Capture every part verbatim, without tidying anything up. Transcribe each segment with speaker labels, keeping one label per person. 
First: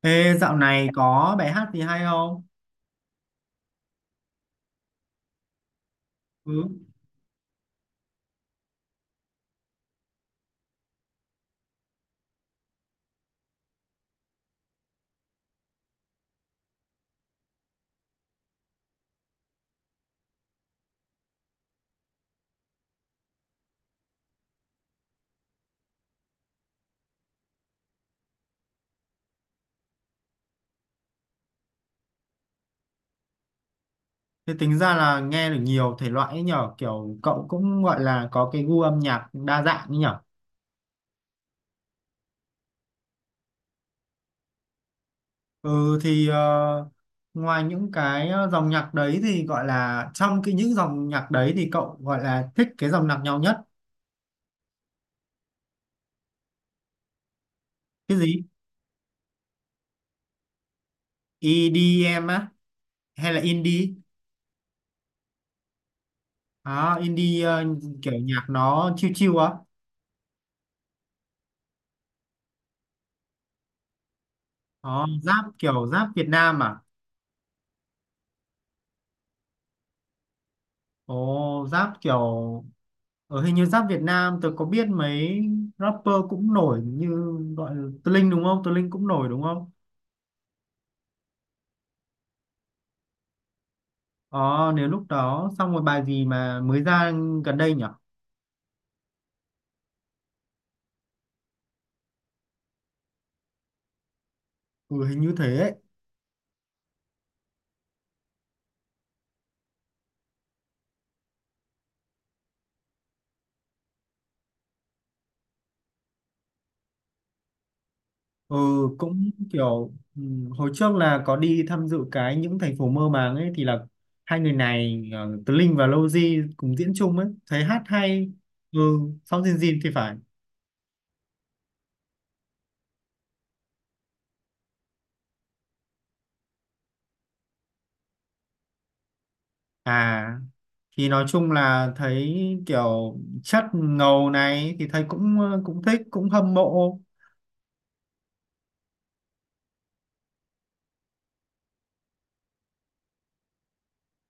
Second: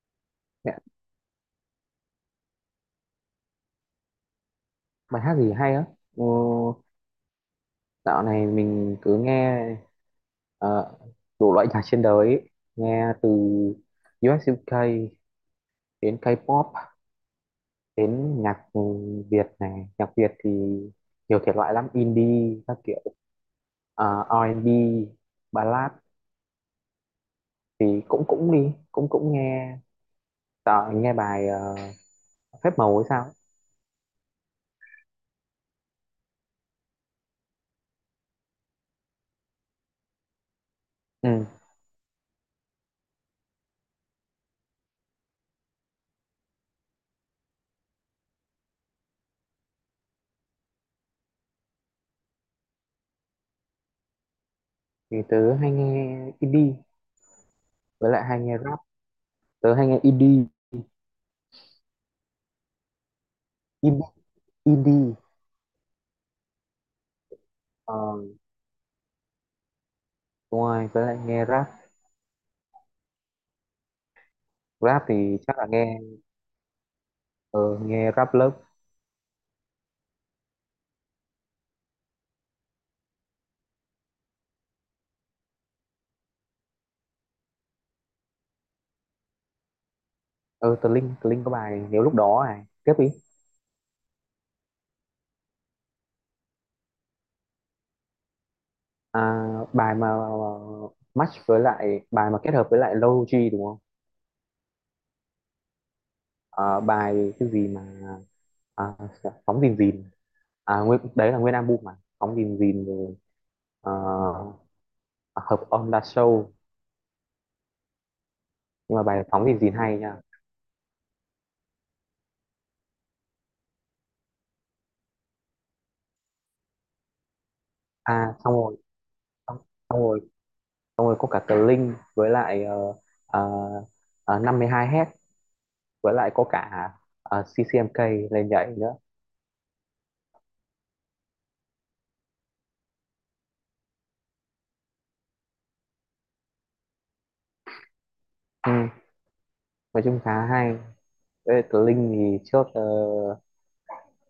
Speaker 1: Ê, dạo
Speaker 2: Dạ,
Speaker 1: này có bài hát gì hay không?
Speaker 2: bài hát gì hay á? Ừ,
Speaker 1: Ừ.
Speaker 2: dạo này mình cứ nghe ờ, đủ loại nhạc trên đời ấy. Nghe từ u ét u kê đến K-pop đến nhạc ừ, Việt này. Nhạc Việt thì nhiều thể loại lắm, indie các kiểu, ờ, a và bi, ballad thì cũng cũng đi, cũng cũng nghe. Tớ nghe bài ờ, Phép Màu hay sao ấy.
Speaker 1: Thế tính ra là nghe được nhiều thể loại ấy nhở, kiểu cậu cũng gọi là có cái gu âm nhạc đa dạng ấy nhở.
Speaker 2: Ừ,
Speaker 1: Ừ thì ờ, ngoài những cái ờ, dòng nhạc đấy thì gọi là trong cái những dòng nhạc đấy thì cậu gọi là thích cái dòng nhạc nhau nhất.
Speaker 2: thì tớ hay nghe indie với
Speaker 1: Cái
Speaker 2: lại hay
Speaker 1: gì?
Speaker 2: nghe rap. Tớ hay nghe indie,
Speaker 1: i đi em á hay là indie?
Speaker 2: indie, indie.
Speaker 1: À, indie ờ,
Speaker 2: ờ,
Speaker 1: kiểu nhạc nó chill chill á.
Speaker 2: Đúng rồi, với lại nghe rap. Rap
Speaker 1: Đó,
Speaker 2: thì
Speaker 1: rap
Speaker 2: chắc là
Speaker 1: kiểu
Speaker 2: nghe
Speaker 1: rap Việt Nam à?
Speaker 2: ờ, nghe rap lớp.
Speaker 1: Ồ, rap kiểu ở hình như rap Việt Nam tôi có biết mấy rapper cũng nổi như gọi là Tơ Linh đúng không? Tơ Linh cũng nổi đúng không?
Speaker 2: ờ Tờ Linh, tờ Linh có bài Nếu Lúc Đó, này tiếp đi.
Speaker 1: Ờ nếu lúc đó xong rồi bài gì mà mới ra gần đây nhỉ?
Speaker 2: à, Bài mà match, với lại bài mà kết hợp với lại Low G đúng không?
Speaker 1: Ừ hình như thế ấy.
Speaker 2: À, bài cái gì mà, à, Phóng Dìn Dìn. À, nguyên, đấy là nguyên album mà Phóng Dìn Dìn rồi. ờ, à, Hợp On The Show,
Speaker 1: Ừ
Speaker 2: nhưng mà bài
Speaker 1: cũng
Speaker 2: Phóng Dìn Dìn
Speaker 1: kiểu
Speaker 2: hay nha.
Speaker 1: ừ, hồi trước là có đi tham dự cái những thành phố mơ màng ấy thì là hai người này ờ, Tơ Linh và Lowzy cùng diễn chung ấy, thấy hát hay.
Speaker 2: À xong rồi,
Speaker 1: Ừ sau
Speaker 2: xong,
Speaker 1: Dìn Dìn thì
Speaker 2: xong
Speaker 1: phải.
Speaker 2: rồi xong rồi có cả tờ Linh với lại uh, uh, năm mươi hai hết, với lại có cả ờ, xê xê em ca lên nhảy nữa.
Speaker 1: À thì nói chung là thấy kiểu chất ngầu này thì thấy cũng ờ, cũng thích cũng hâm mộ.
Speaker 2: Ừ, nói chung khá hay. Với lại tớ Linh thì trước, ờ,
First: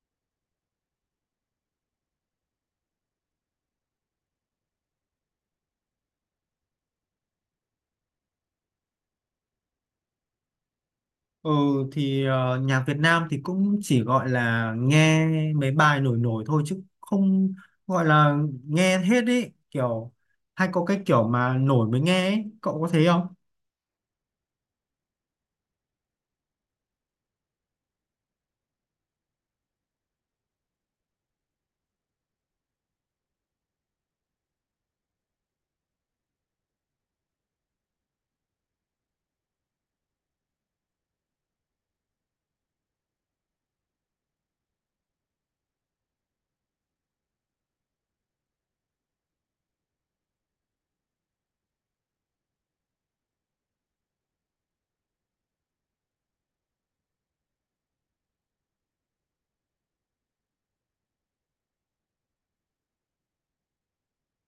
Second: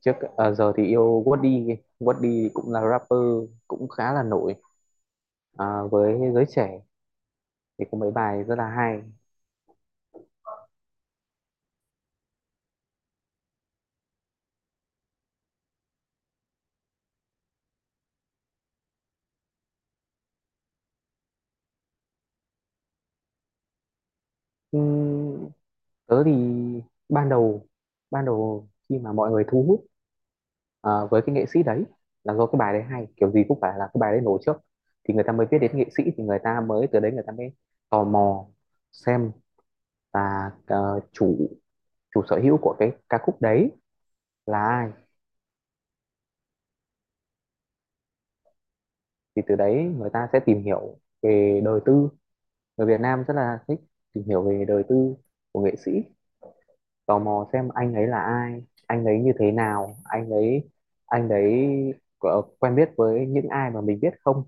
Speaker 2: trước ờ, giờ thì yêu. Woody, Woody cũng là rapper, cũng khá là nổi ờ, với giới trẻ, thì có mấy bài rất là hay.
Speaker 1: Ừ thì ờ, nhạc Việt Nam thì cũng chỉ gọi là nghe mấy bài nổi nổi thôi chứ không gọi là nghe hết ý kiểu hay có cái kiểu mà nổi mới nghe ấy. Cậu có thấy không?
Speaker 2: Ừ, tớ thì ban đầu ban đầu khi mà mọi người thu hút ờ, với cái nghệ sĩ đấy, là do cái bài đấy hay, kiểu gì cũng phải là cái bài đấy nổi trước thì người ta mới biết đến nghệ sĩ, thì người ta mới, từ đấy người ta mới tò mò xem, và ờ, chủ, chủ sở hữu của cái ca khúc đấy là ai, thì từ đấy người ta sẽ tìm hiểu về đời tư. Người Việt Nam rất là thích tìm hiểu về đời tư của nghệ sĩ, tò mò xem anh ấy là ai, anh ấy như thế nào, anh ấy anh ấy có quen biết với những ai mà mình biết không,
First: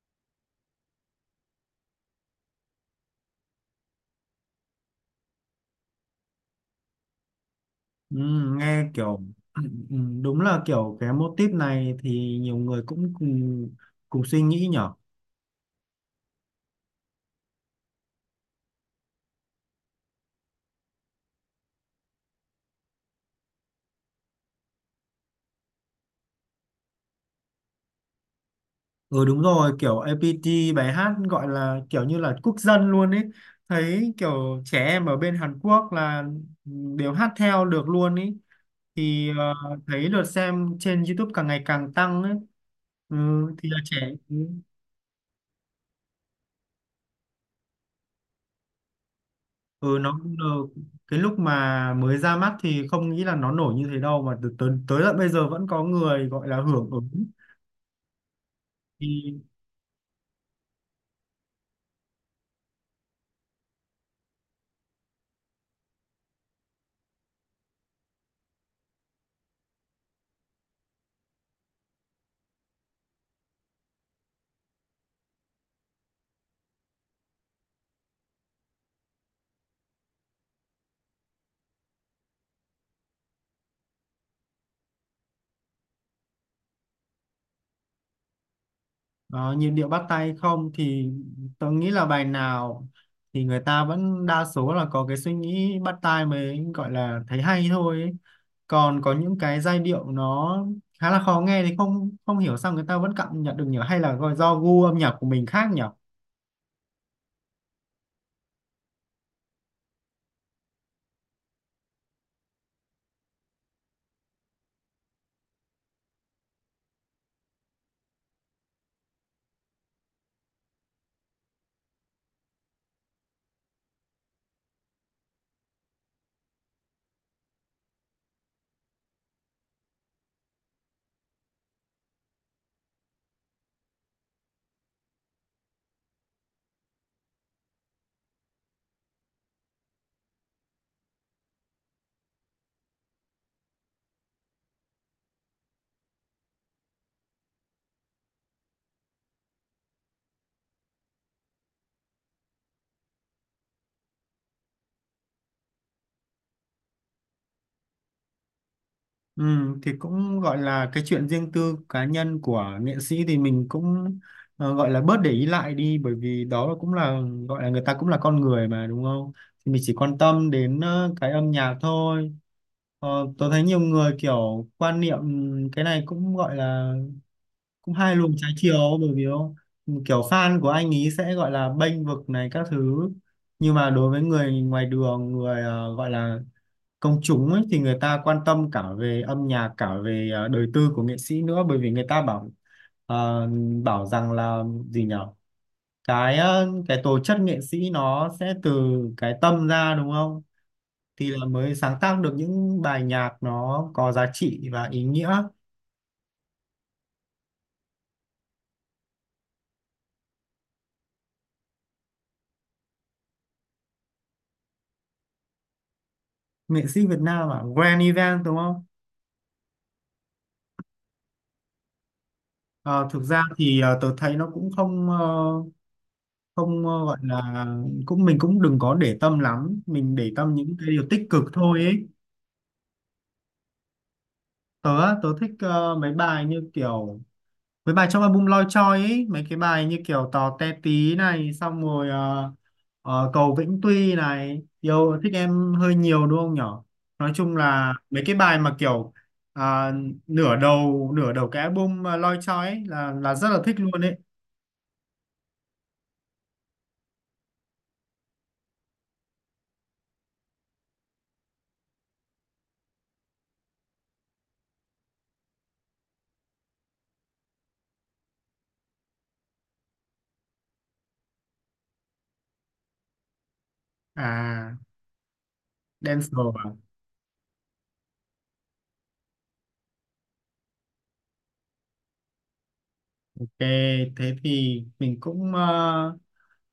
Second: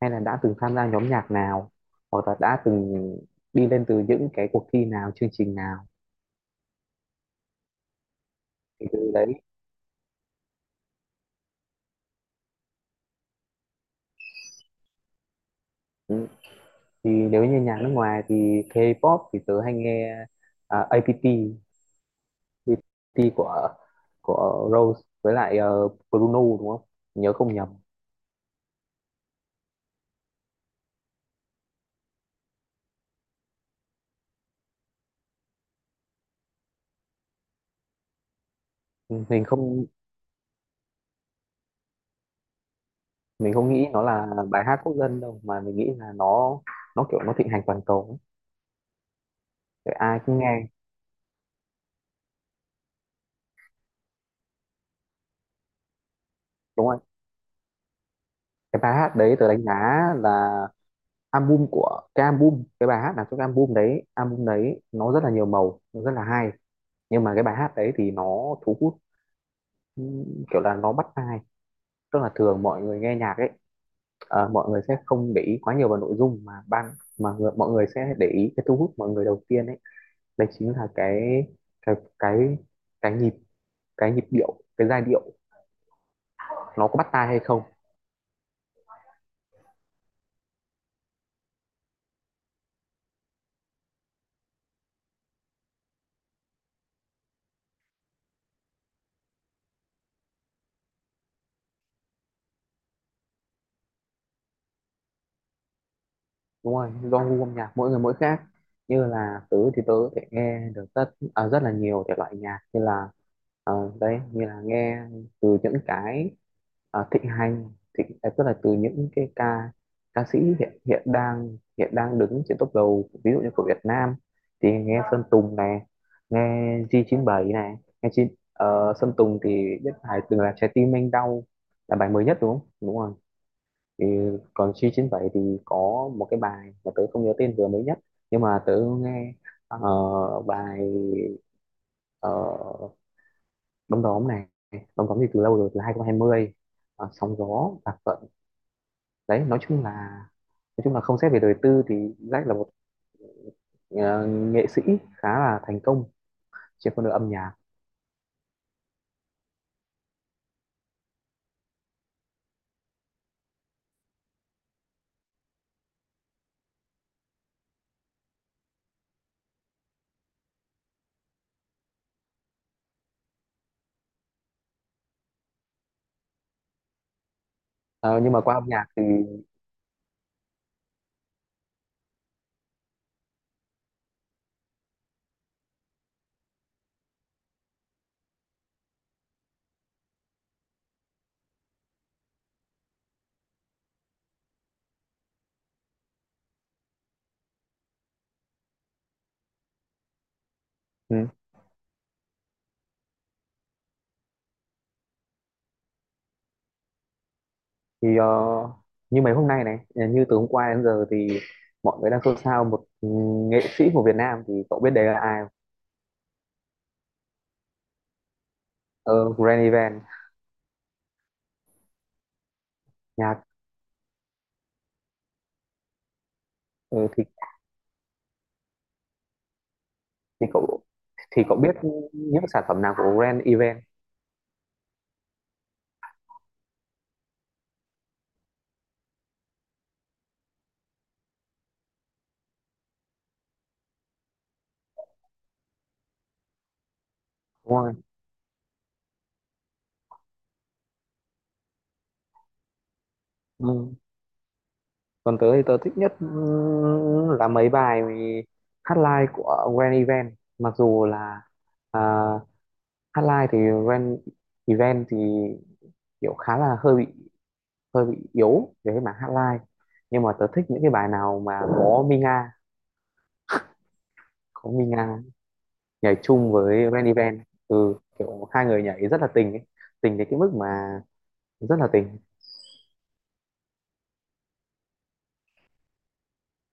Speaker 2: hay là đã từng tham gia nhóm nhạc nào, hoặc là đã từng đi lên từ những cái cuộc thi nào, chương trình nào,
Speaker 1: Ừ,
Speaker 2: thì
Speaker 1: nghe
Speaker 2: từ
Speaker 1: kiểu
Speaker 2: đấy.
Speaker 1: ừ, ừ, đúng là kiểu cái motif này thì nhiều người cũng cùng cùng suy nghĩ nhở.
Speaker 2: Ừ, thì nếu như nhạc nước ngoài thì K-pop thì tớ hay nghe, à, a pê tê. a pê tê của của Rose với lại ờ, Bruno đúng không, nhớ không nhầm.
Speaker 1: Ừ đúng rồi, kiểu a pi ti bài hát gọi là kiểu như là quốc dân luôn ấy. Thấy kiểu trẻ em ở bên Hàn Quốc là đều hát theo được luôn ấy. Thì
Speaker 2: mình
Speaker 1: ờ,
Speaker 2: không
Speaker 1: thấy lượt xem trên YouTube càng ngày càng tăng ấy. Ừ,
Speaker 2: mình
Speaker 1: thì
Speaker 2: không
Speaker 1: là
Speaker 2: nghĩ
Speaker 1: trẻ.
Speaker 2: nó là
Speaker 1: Ừ,
Speaker 2: bài hát quốc dân đâu, mà mình nghĩ là nó nó kiểu nó thịnh hành toàn cầu ấy. Để
Speaker 1: ừ, nó
Speaker 2: ai
Speaker 1: cũng
Speaker 2: cũng
Speaker 1: được.
Speaker 2: nghe
Speaker 1: Cái lúc mà mới ra mắt thì không nghĩ là nó nổi như thế đâu mà từ tới, tới tận bây giờ vẫn có người gọi là
Speaker 2: đúng
Speaker 1: hưởng
Speaker 2: không.
Speaker 1: ứng.
Speaker 2: Cái bài hát đấy
Speaker 1: Thì
Speaker 2: tớ đánh giá là album, của cái album, cái bài hát là cái album đấy, album đấy nó rất là nhiều màu, nó rất là hay, nhưng mà cái bài hát đấy thì nó thu hút. Ừ, kiểu là nó bắt tai, tức là thường mọi người nghe nhạc ấy, ờ, mọi người sẽ không để ý quá nhiều vào nội dung, mà ban, mà người, mọi người sẽ để ý cái thu hút mọi người đầu tiên ấy, đấy chính là cái cái cái cái nhịp, cái nhịp điệu, cái giai điệu, nó có bắt tai hay không.
Speaker 1: đó, nhịp điệu bắt tay không thì tôi nghĩ là bài nào thì người ta vẫn đa số là có cái suy nghĩ bắt tai mới gọi là thấy hay thôi ấy. Còn có những cái giai điệu nó khá là khó nghe thì không không hiểu sao người ta vẫn cảm nhận được nhỉ hay là gọi do gu âm nhạc của mình khác nhỉ?
Speaker 2: Đúng rồi, do gu âm nhạc mỗi người mỗi khác. Như là tớ thì tớ có thể nghe được rất, à, rất là nhiều thể loại nhạc, như là ờ, đấy, như là nghe từ những cái ờ, thịnh hành, thịnh, à, tức là từ những cái ca, ca sĩ hiện, hiện đang hiện đang đứng trên top đầu, ví dụ như của Việt Nam thì nghe Sơn Tùng này, nghe giê chín bảy này, nghe chi, ờ, Sơn Tùng thì biết bài từng là Trái Tim Anh Đau là bài mới nhất đúng không, đúng rồi. Thì còn giê chín bảy thì có một cái bài mà tớ không nhớ tên vừa mới nhất, nhưng mà tớ nghe ờ, bài uh, Đom Đóm này. Đom Đóm thì từ lâu rồi, từ hai nghìn không trăm hai mươi. Uh, sóng Gió, Bạc Phận, đấy. Nói chung là, nói chung là không xét về đời tư thì Jack là một ờ, nghệ sĩ khá là thành công trên con đường âm nhạc.
Speaker 1: Ừ, thì cũng gọi là cái chuyện riêng tư cá nhân của nghệ sĩ thì mình cũng ờ, gọi là bớt để ý lại đi bởi vì đó là cũng là gọi là người ta cũng là con người mà đúng không? Thì mình chỉ quan tâm đến ờ, cái âm nhạc thôi. Ờ, tớ thấy nhiều người kiểu quan niệm cái này cũng gọi là cũng hai
Speaker 2: Ờ,
Speaker 1: luồng
Speaker 2: nhưng mà
Speaker 1: trái
Speaker 2: qua âm nhạc
Speaker 1: chiều
Speaker 2: thì.
Speaker 1: bởi vì không? Kiểu fan của anh ý sẽ gọi là bênh vực này các thứ nhưng mà đối với người ngoài đường người ờ, gọi là công chúng ấy thì người ta quan tâm cả về âm nhạc cả về ờ, đời tư của nghệ sĩ nữa bởi vì người ta bảo ờ, bảo rằng là gì nhở cái ờ, cái tố chất nghệ sĩ nó sẽ từ cái tâm ra đúng không?
Speaker 2: Ừ,
Speaker 1: Thì là mới sáng tác được những bài nhạc nó có giá trị và ý nghĩa
Speaker 2: thì ờ, như mấy hôm nay này, như từ hôm qua đến giờ thì mọi người đang xôn xao một, ừ, nghệ sĩ của Việt Nam thì cậu biết đấy là ai.
Speaker 1: nghệ sĩ Việt Nam à Grand Event đúng không.
Speaker 2: Ờ, Grand Event
Speaker 1: Ờ, thực ra
Speaker 2: nhạc.
Speaker 1: thì ờ, tớ thấy nó cũng không ờ, không ờ,
Speaker 2: ừ,
Speaker 1: gọi
Speaker 2: thì
Speaker 1: là cũng mình cũng đừng có để tâm lắm mình để
Speaker 2: thì
Speaker 1: tâm những
Speaker 2: cậu
Speaker 1: cái điều tích
Speaker 2: thì
Speaker 1: cực
Speaker 2: cậu biết
Speaker 1: thôi ấy.
Speaker 2: những sản phẩm nào của Grand Event
Speaker 1: Tớ á, tớ thích ờ, mấy bài như kiểu với bài trong album Loi Choi ấy mấy cái bài như kiểu Tò Te Tí này xong rồi ờ, ờ, Cầu Vĩnh Tuy này yêu thích em hơi nhiều đúng không nhở nói chung
Speaker 2: đúng
Speaker 1: là
Speaker 2: không?
Speaker 1: mấy cái bài mà kiểu à, nửa đầu nửa đầu cái album ờ, Loi Choi ấy là là rất là thích
Speaker 2: Ừ.
Speaker 1: luôn ấy.
Speaker 2: Còn tớ thì tớ thích nhất, ừ, là mấy bài hát live của Grand Event, mặc dù là, à, hát live thì Grand Event thì kiểu khá là hơi bị hơi bị yếu về cái mảng hát live, nhưng mà tớ thích những cái bài nào mà có Minga, có
Speaker 1: À
Speaker 2: Minga nhảy
Speaker 1: Dancer
Speaker 2: chung
Speaker 1: à?
Speaker 2: với Grand Event. Ừ, kiểu hai người nhảy rất là tình ấy. Tình đến cái mức mà rất là tình.
Speaker 1: Ok, thế thì mình cũng ờ,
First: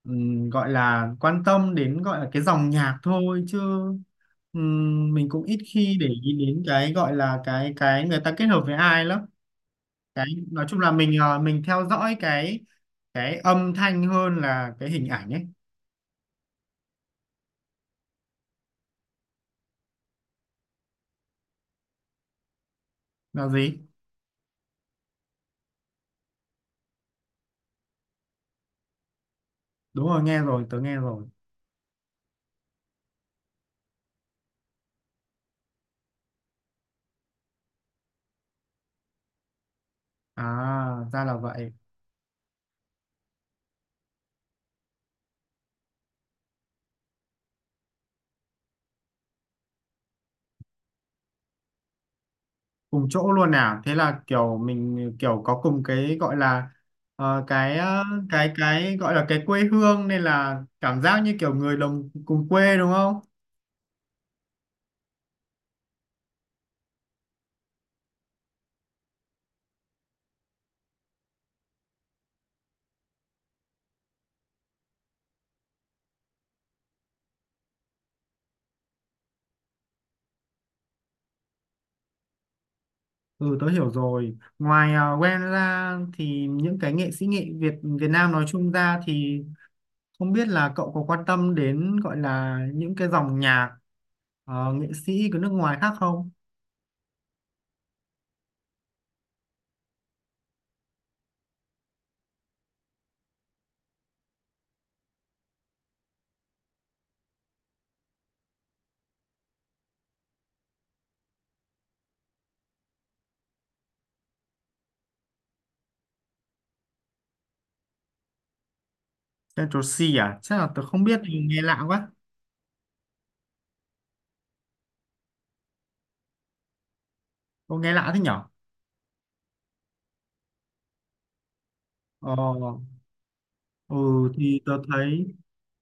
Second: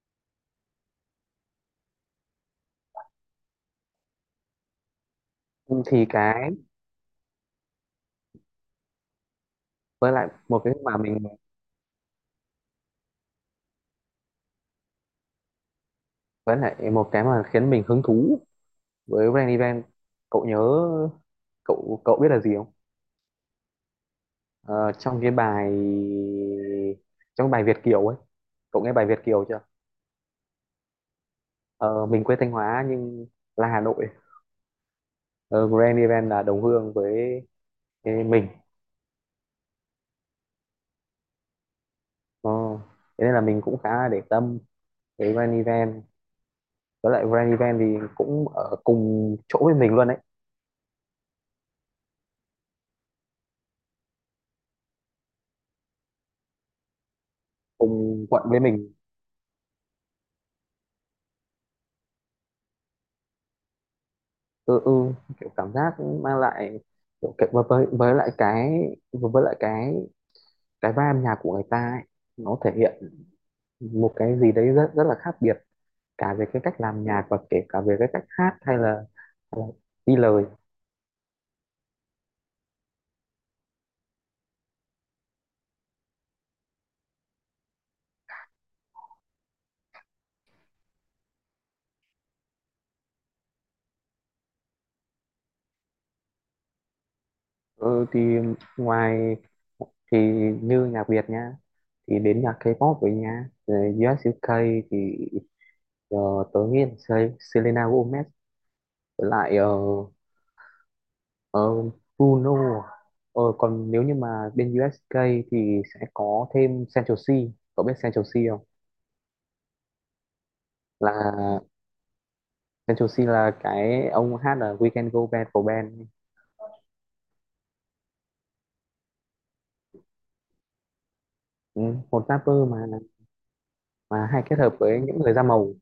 Speaker 1: ừm, gọi là quan tâm đến gọi là cái dòng nhạc thôi chứ ừm, mình cũng ít khi
Speaker 2: Thì
Speaker 1: để ý
Speaker 2: cái,
Speaker 1: đến cái gọi là cái cái người ta kết hợp với ai lắm.
Speaker 2: với
Speaker 1: Cái
Speaker 2: lại một
Speaker 1: nói
Speaker 2: cái
Speaker 1: chung là
Speaker 2: mà
Speaker 1: mình
Speaker 2: mình,
Speaker 1: ờ, mình theo dõi cái cái âm thanh hơn là cái hình ảnh ấy.
Speaker 2: với lại một cái mà khiến mình hứng thú với Rain Event, cậu nhớ, cậu cậu biết là gì không.
Speaker 1: Là gì?
Speaker 2: Ờ, trong cái bài, trong bài Việt Kiều ấy, cậu nghe bài Việt Kiều chưa.
Speaker 1: Đúng rồi, nghe rồi, tớ nghe rồi.
Speaker 2: Ờ, mình quê Thanh Hóa nhưng là Hà Nội. Ờ, Grand Event là đồng hương với, với mình.
Speaker 1: À, ra là vậy.
Speaker 2: Ờ, thế nên là mình cũng khá là để tâm với Grand Event, với lại Grand Event thì cũng ở cùng chỗ với mình luôn đấy,
Speaker 1: Cùng chỗ luôn nào thế là kiểu mình kiểu có cùng cái gọi là ờ, cái ờ,
Speaker 2: cùng quận
Speaker 1: cái
Speaker 2: với mình.
Speaker 1: cái gọi là cái quê hương nên là cảm giác như kiểu người đồng cùng quê đúng không.
Speaker 2: Ừ, ừ, kiểu cảm giác mang lại, kiểu cái, với với với lại cái với với lại cái cái vai âm nhạc của người ta ấy, nó thể hiện một cái gì đấy rất rất là khác biệt, cả về cái cách làm nhạc, và kể cả về cái cách hát, hay là, hay là đi lời.
Speaker 1: Ừ tớ hiểu rồi ngoài uh, Gwen ra thì những cái nghệ sĩ nghệ Việt Việt Nam nói chung ra thì không biết là cậu có quan tâm đến gọi là những cái dòng nhạc ờ, nghệ sĩ của nước ngoài khác không.
Speaker 2: Ừ, thì ngoài thì như nhạc Việt nha, thì đến nhạc K-pop với nha, rồi u ét u kê thì uh, tớ nghĩ là Sel- Selena Gomez, với lại ờ, Ờ, Bruno. Ờ, còn nếu như mà bên u ét ca thì sẽ có thêm Central C. Cậu biết Central C không?
Speaker 1: Central C à chắc là tớ không biết nghe
Speaker 2: Là,
Speaker 1: lạ quá,
Speaker 2: Central C là cái ông hát là We Can Go Bad của band.
Speaker 1: có nghe lạ thế nhở.
Speaker 2: Ừ, một
Speaker 1: Ờ,
Speaker 2: rapper mà mà
Speaker 1: ừ
Speaker 2: hay kết
Speaker 1: thì
Speaker 2: hợp
Speaker 1: tớ
Speaker 2: với những
Speaker 1: thấy
Speaker 2: người da màu,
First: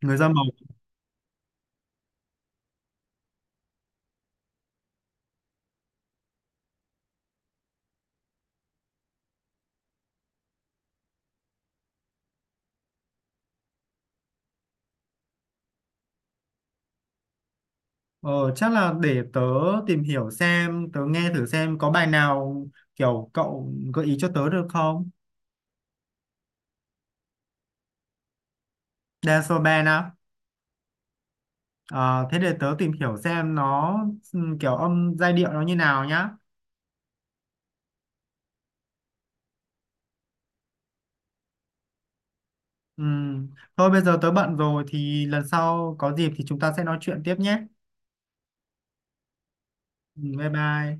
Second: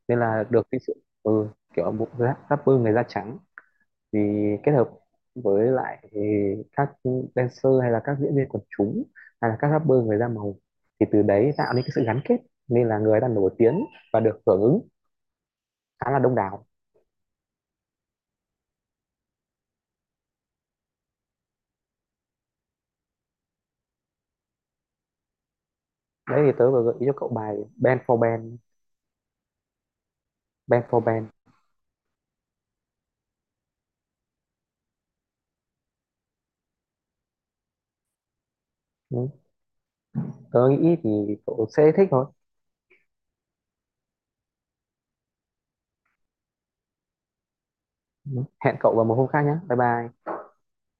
Speaker 1: người
Speaker 2: nên
Speaker 1: da
Speaker 2: là
Speaker 1: màu
Speaker 2: được cái sự, ừ, kiểu một rap- rapper người da trắng thì kết hợp với lại, ừ, các dancer, hay là các diễn viên quần chúng, hay là các rapper người da màu, thì từ đấy tạo nên cái sự gắn kết, nên là người ta nổi tiếng và được hưởng ứng khá là đông đảo.
Speaker 1: ờ, chắc là để tớ tìm hiểu xem tớ nghe thử xem có bài nào kiểu cậu gợi ý cho tớ được không.
Speaker 2: Đấy, thì tớ vừa gợi ý cho cậu bài Band for Band.
Speaker 1: Dance band á?
Speaker 2: Band for Band
Speaker 1: Ờ, thế để tớ tìm hiểu xem nó ừm, kiểu âm giai điệu nó như nào nhá.
Speaker 2: Ừ, tớ nghĩ thì cậu sẽ thích thôi.
Speaker 1: Ừm, thôi bây giờ tớ bận rồi thì lần sau có dịp thì chúng ta sẽ nói chuyện tiếp nhé.
Speaker 2: Ừ, hẹn cậu vào một hôm khác nhé, bye bye.
Speaker 1: Ừm, bye bye.